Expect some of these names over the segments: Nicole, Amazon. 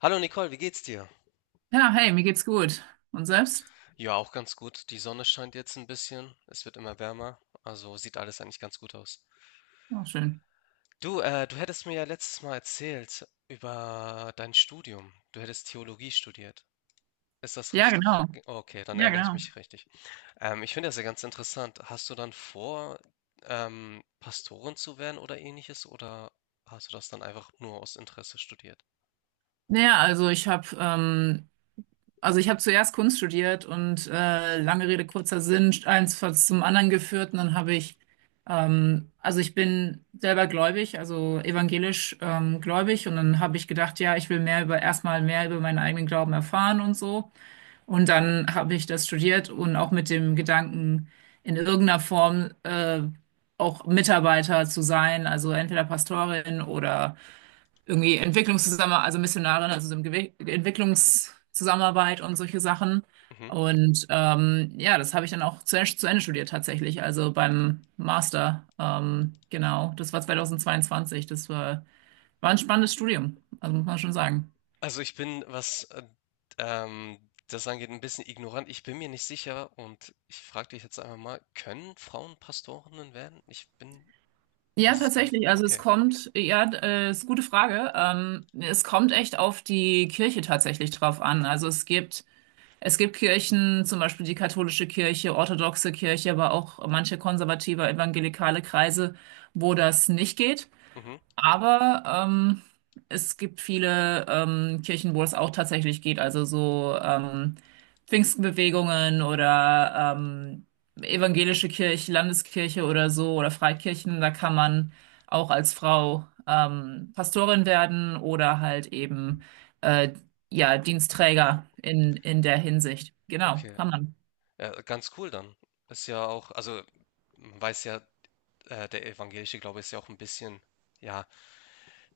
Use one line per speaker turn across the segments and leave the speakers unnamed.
Hallo Nicole, wie geht's dir?
Ja, hey, mir geht's gut. Und selbst?
Ja, auch ganz gut. Die Sonne scheint jetzt ein bisschen. Es wird immer wärmer. Also sieht alles eigentlich ganz gut aus.
Oh, schön.
Du, du hättest mir ja letztes Mal erzählt über dein Studium. Du hättest Theologie studiert. Ist das
Ja,
richtig?
genau.
Okay, dann
Ja,
erinnere ich
genau.
mich richtig. Ich finde das ja ganz interessant. Hast du dann vor, Pastorin zu werden oder ähnliches? Oder hast du das dann einfach nur aus Interesse studiert?
Naja, also ich habe zuerst Kunst studiert und lange Rede, kurzer Sinn, eins hat zum anderen geführt und dann habe ich also ich bin selber gläubig, also evangelisch gläubig und dann habe ich gedacht, ja, ich will mehr über erstmal mehr über meinen eigenen Glauben erfahren und so. Und dann habe ich das studiert und auch mit dem Gedanken, in irgendeiner Form auch Mitarbeiter zu sein, also entweder Pastorin oder irgendwie Entwicklungszusammenarbeit, also Missionarin, also so im Gewe Entwicklungszusammenarbeit und solche Sachen.
Mhm.
Und ja, das habe ich dann auch zu Ende studiert tatsächlich, also beim Master. Genau, das war 2022. Das war ein spannendes Studium, also muss man schon sagen.
Also ich bin, was ähm, das angeht, ein bisschen ignorant. Ich bin mir nicht sicher und ich frage dich jetzt einfach mal, können Frauen Pastorinnen werden? Ich bin,
Ja,
weiß es gar nicht.
tatsächlich. Also es
Okay.
kommt, ja, ist eine gute Frage. Es kommt echt auf die Kirche tatsächlich drauf an. Es gibt Kirchen, zum Beispiel die katholische Kirche, orthodoxe Kirche, aber auch manche konservative evangelikale Kreise, wo das nicht geht.
Mhm.
Aber es gibt viele Kirchen, wo es auch tatsächlich geht, also so Pfingstbewegungen oder evangelische Kirche, Landeskirche oder so oder Freikirchen, da kann man auch als Frau Pastorin werden oder halt eben äh, ja Dienststräger in der Hinsicht. Genau,
Okay.
kann man.
Ja, ganz cool dann. Ist ja auch, also man weiß ja, der evangelische Glaube ist ja auch ein bisschen, ja,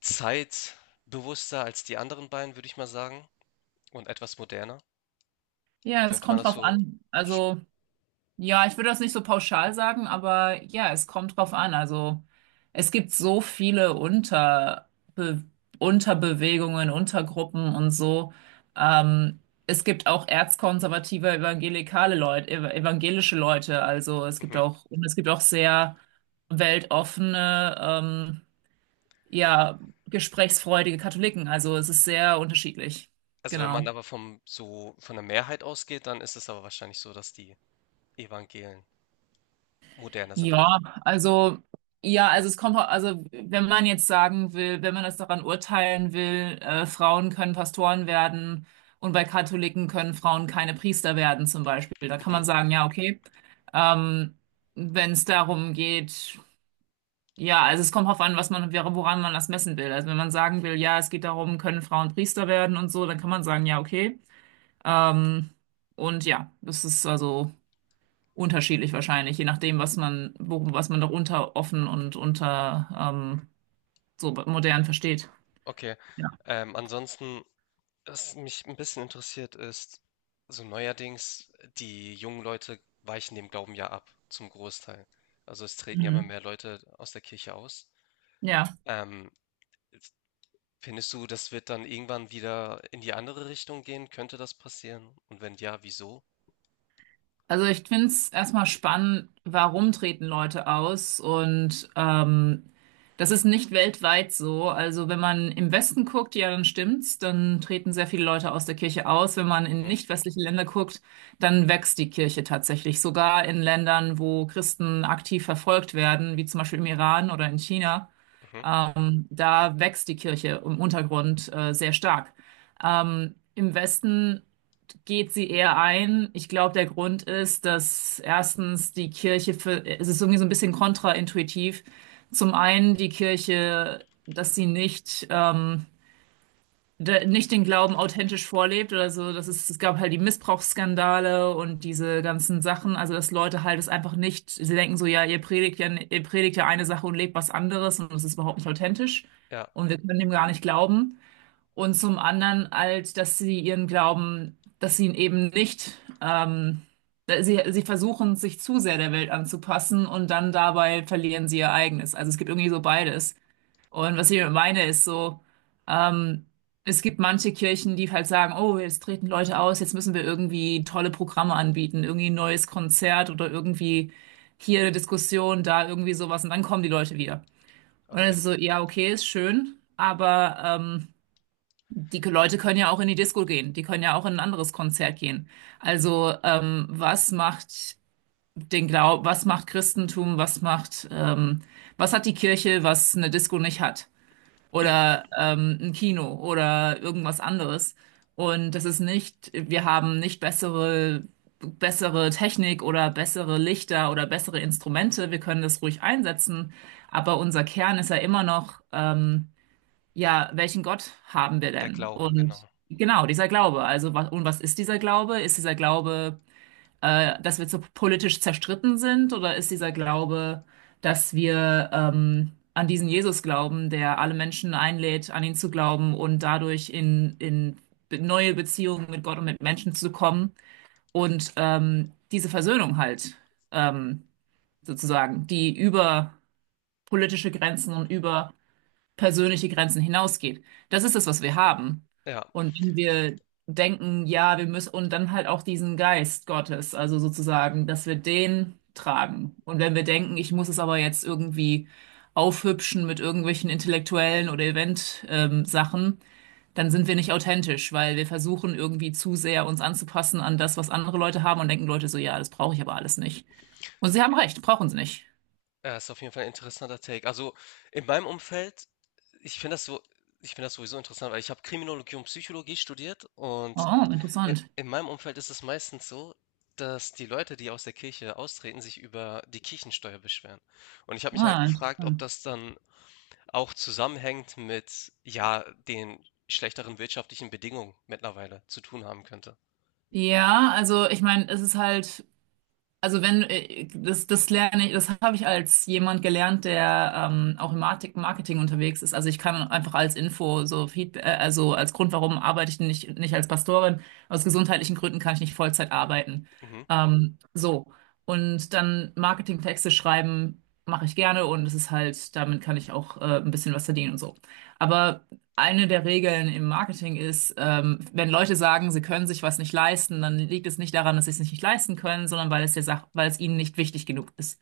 zeitbewusster als die anderen beiden, würde ich mal sagen, und etwas moderner.
Ja, es
Könnte man
kommt
das
drauf
so
an.
sch
Also ja, ich würde das nicht so pauschal sagen, aber ja, es kommt drauf an. Also es gibt so viele Unterbewegungen, Untergruppen und so. Ähm, Es gibt auch erzkonservative evangelikale Leute, ev evangelische Leute. Also es gibt
mhm.
auch und es gibt auch sehr weltoffene, ja, gesprächsfreudige Katholiken. Also es ist sehr unterschiedlich.
Also, wenn man
Genau.
aber vom so von der Mehrheit ausgeht, dann ist es aber wahrscheinlich so, dass die Evangelien moderner sind, oder?
Ja, also ja, also es kommt, also wenn man jetzt sagen will, wenn man das daran urteilen will, Frauen können Pastoren werden und bei Katholiken können Frauen keine Priester werden zum Beispiel, da kann
Mhm.
man sagen, ja, okay. Ähm, Wenn es darum geht, ja, also es kommt drauf an, was man, woran man das messen will. Also wenn man sagen will, ja, es geht darum, können Frauen Priester werden und so, dann kann man sagen, ja, okay. Ähm, und ja, das ist also unterschiedlich wahrscheinlich, je nachdem, was man, worum, was man darunter offen und unter so modern versteht.
Okay.
Ja.
Ansonsten, was mich ein bisschen interessiert, ist so neuerdings, die jungen Leute weichen dem Glauben ja ab, zum Großteil. Also, es treten ja immer
Mhm.
mehr Leute aus der Kirche aus.
Ja.
Ähm, Findest du, das wird dann irgendwann wieder in die andere Richtung gehen? Könnte das passieren? Und wenn ja, wieso?
Also ich finde es erstmal spannend, warum treten Leute aus und das ist nicht weltweit so. Also wenn man im Westen guckt, ja, dann stimmt's, dann treten sehr viele Leute aus der Kirche aus. Wenn man in
Mhm,
nicht westliche Länder guckt, dann wächst die Kirche tatsächlich. Sogar in Ländern, wo Christen aktiv verfolgt werden, wie zum Beispiel im Iran oder in China.
mhm.
Da wächst die Kirche im Untergrund sehr stark. Im Westen geht sie eher ein. Ich glaube, der Grund ist, dass erstens die Kirche für, es ist irgendwie so ein bisschen kontraintuitiv. Zum einen die Kirche, dass sie nicht nicht den Glauben authentisch vorlebt oder so. Das ist, es gab halt die Missbrauchsskandale und diese ganzen Sachen. Also, dass Leute halt es einfach nicht, sie denken so, ja, ihr predigt ja, ihr predigt ja eine Sache und lebt was anderes und es ist überhaupt nicht authentisch.
Ja,
Und wir können dem gar nicht glauben. Und zum anderen halt, dass sie ihren Glauben, dass sie ihn eben nicht, sie versuchen, sich zu sehr der Welt anzupassen und dann dabei verlieren sie ihr eigenes. Also es gibt irgendwie so beides. Und was ich damit meine, ist so, ähm, es gibt manche Kirchen, die halt sagen, oh, jetzt treten Leute aus, jetzt müssen wir irgendwie tolle Programme anbieten, irgendwie ein neues Konzert oder irgendwie hier eine Diskussion, da irgendwie sowas und dann kommen die Leute wieder. Und dann
okay.
ist es so, ja, okay, ist schön, aber die Leute können ja auch in die Disco gehen, die können ja auch in ein anderes Konzert gehen. Also was macht was macht Christentum, was macht, was hat die Kirche, was eine Disco nicht hat? Oder ein Kino oder irgendwas anderes. Und das ist nicht, wir haben nicht bessere Technik oder bessere Lichter oder bessere Instrumente. Wir können das ruhig einsetzen. Aber unser Kern ist ja immer noch, ja, welchen Gott haben wir
Der
denn?
Glaube, genau.
Und genau, dieser Glaube. Also, was, und was ist dieser Glaube? Ist dieser Glaube dass wir so politisch zerstritten sind? Oder ist dieser Glaube, dass wir an diesen Jesus glauben, der alle Menschen einlädt, an ihn zu glauben und dadurch in neue Beziehungen mit Gott und mit Menschen zu kommen und diese Versöhnung halt ähm, sozusagen, die über politische Grenzen und über persönliche Grenzen hinausgeht. Das ist es, was wir haben.
Ja,
Und wenn wir denken, ja, wir müssen, und dann halt auch diesen Geist Gottes, also sozusagen, dass wir den tragen. Und wenn wir denken, ich muss es aber jetzt irgendwie aufhübschen mit irgendwelchen intellektuellen oder Event-Sachen, dann sind wir nicht authentisch, weil wir versuchen irgendwie zu sehr uns anzupassen an das, was andere Leute haben und denken Leute so, ja, das brauche ich aber alles nicht. Und sie haben recht, brauchen sie nicht.
ja, ist auf jeden Fall ein interessanter Take. Also in meinem Umfeld, ich finde das so, ich finde das sowieso interessant, weil ich habe Kriminologie und Psychologie studiert und
Oh, interessant.
in meinem Umfeld ist es meistens so, dass die Leute, die aus der Kirche austreten, sich über die Kirchensteuer beschweren. Und ich habe mich halt
Ah,
gefragt, ob
interessant.
das dann auch zusammenhängt mit, ja, den schlechteren wirtschaftlichen Bedingungen mittlerweile zu tun haben könnte.
Ja, also ich meine, es ist halt, also wenn, das lerne ich, das habe ich als jemand gelernt, der auch im Marketing unterwegs ist. Also ich kann einfach als Info so Feedback, also als Grund, warum arbeite ich nicht als Pastorin, aus gesundheitlichen Gründen kann ich nicht Vollzeit arbeiten.
Mhm.
So. Und dann Marketingtexte schreiben mache ich gerne und es ist halt, damit kann ich auch ein bisschen was verdienen und so. Aber eine der Regeln im Marketing ist, wenn Leute sagen, sie können sich was nicht leisten, dann liegt es nicht daran, dass sie es nicht leisten können, sondern weil es der Sach weil es ihnen nicht wichtig genug ist.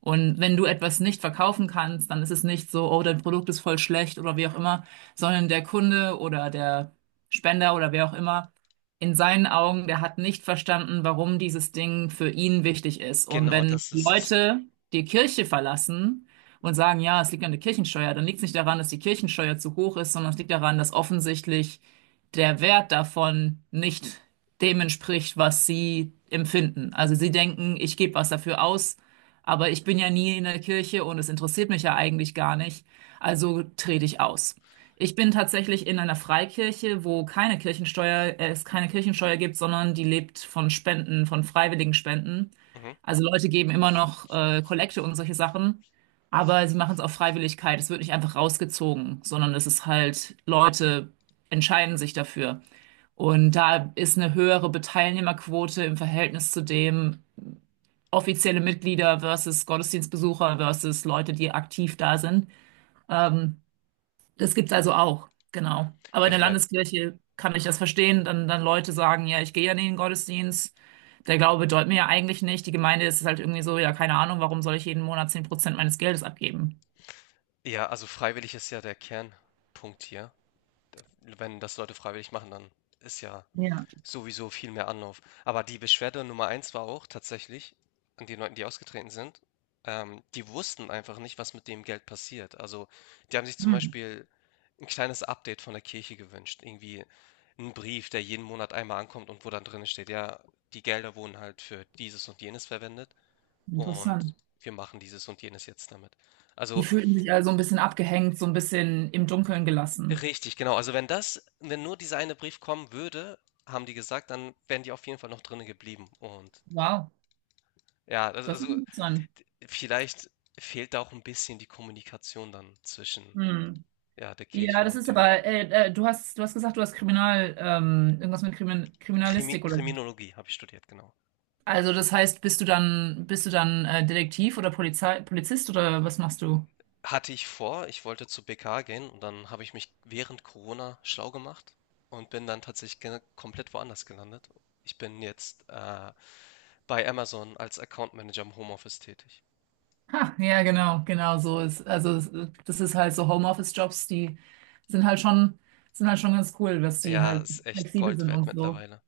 Und wenn du etwas nicht verkaufen kannst, dann ist es nicht so, oh, dein Produkt ist voll schlecht oder wie auch immer, sondern der Kunde oder der Spender oder wer auch immer, in seinen Augen, der hat nicht verstanden, warum dieses Ding für ihn wichtig ist. Und
Genau,
wenn
das ist es.
Leute die Kirche verlassen und sagen, ja, es liegt an der Kirchensteuer, dann liegt es nicht daran, dass die Kirchensteuer zu hoch ist, sondern es liegt daran, dass offensichtlich der Wert davon nicht dem entspricht, was sie empfinden. Also sie denken, ich gebe was dafür aus, aber ich bin ja nie in der Kirche und es interessiert mich ja eigentlich gar nicht, also trete ich aus. Ich bin tatsächlich in einer Freikirche, wo keine es keine Kirchensteuer gibt, sondern die lebt von Spenden, von freiwilligen Spenden.
Mhm.
Also Leute geben immer noch Kollekte und solche Sachen, aber sie machen es auf Freiwilligkeit. Es wird nicht einfach rausgezogen, sondern es ist halt Leute entscheiden sich dafür. Und da ist eine höhere Teilnehmerquote im Verhältnis zu dem offizielle Mitglieder versus Gottesdienstbesucher versus Leute, die aktiv da sind. Ähm, Das gibt's also auch, genau. Aber
Ja,
in
ich
der
meine,
Landeskirche kann ich das verstehen, dann Leute sagen, ja, ich gehe ja nicht in den Gottesdienst. Der Glaube bedeutet mir ja eigentlich nicht. Die Gemeinde ist halt irgendwie so, ja, keine Ahnung, warum soll ich jeden Monat 10% meines Geldes abgeben?
ja, also freiwillig ist ja der Kernpunkt hier. Wenn das Leute freiwillig machen, dann ist ja
Ja,
sowieso viel mehr Anlauf. Aber die Beschwerde Nummer 1 war auch tatsächlich an den Leuten, die ausgetreten sind. Die wussten einfach nicht, was mit dem Geld passiert. Also, die haben sich zum
hm,
Beispiel ein kleines Update von der Kirche gewünscht. Irgendwie ein Brief, der jeden Monat einmal ankommt und wo dann drin steht, ja, die Gelder wurden halt für dieses und jenes verwendet und
interessant.
wir machen dieses und jenes jetzt damit.
Die
Also,
fühlten sich also ein bisschen abgehängt, so ein bisschen im Dunkeln gelassen.
richtig, genau. Also, wenn das wenn nur dieser eine Brief kommen würde, haben die gesagt, dann wären die auf jeden Fall noch drinnen geblieben. Und
Wow,
ja, also
das ist
also,
interessant.
d vielleicht fehlt da auch ein bisschen die Kommunikation dann zwischen,
Hm.
ja, der
Ja,
Kirche
das
und
ist
den
aber, du hast gesagt, du hast irgendwas mit Kriminalistik oder so.
Kriminologie habe ich studiert, genau.
Also das heißt, bist du dann Detektiv oder Polizei Polizist oder was machst du?
Hatte ich vor, ich wollte zur BK gehen und dann habe ich mich während Corona schlau gemacht und bin dann tatsächlich ge komplett woanders gelandet. Ich bin jetzt, bei Amazon als Account Manager im Homeoffice tätig.
Ha, ja, genau, genau so ist. Das ist halt so Homeoffice-Jobs, die sind halt schon, sind halt schon ganz cool, dass die
Ja,
halt
ist echt
flexibel
Gold
sind und
wert
so.
mittlerweile.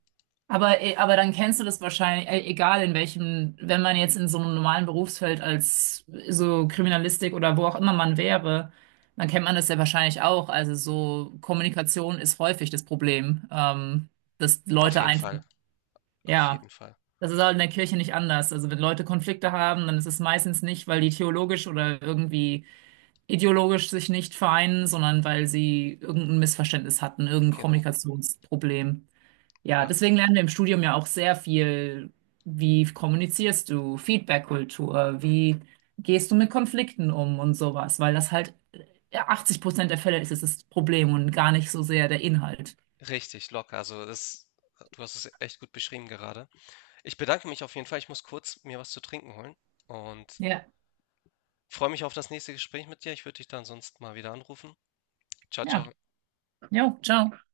Aber dann kennst du das wahrscheinlich, egal in welchem, wenn man jetzt in so einem normalen Berufsfeld als so Kriminalistik oder wo auch immer man wäre, dann kennt man das ja wahrscheinlich auch. Also so Kommunikation ist häufig das Problem, dass
Auf
Leute
jeden
einfach,
Fall, auf
ja,
jeden Fall.
das ist halt in der Kirche nicht anders. Also wenn Leute Konflikte haben, dann ist es meistens nicht, weil die theologisch oder irgendwie ideologisch sich nicht vereinen, sondern weil sie irgendein Missverständnis hatten, irgendein
Genau.
Kommunikationsproblem. Ja,
Ja,
deswegen lernen wir im Studium ja auch sehr viel, wie kommunizierst du, Feedback-Kultur, wie gehst du mit Konflikten um und sowas, weil das halt 80% der Fälle ist es das Problem und gar nicht so sehr der Inhalt.
richtig locker. Also das, du hast es echt gut beschrieben gerade. Ich bedanke mich auf jeden Fall. Ich muss kurz mir was zu trinken holen und
Ja,
freue mich auf das nächste Gespräch mit dir. Ich würde dich dann sonst mal wieder anrufen. Ciao,
ja,
ciao.
jo, ciao.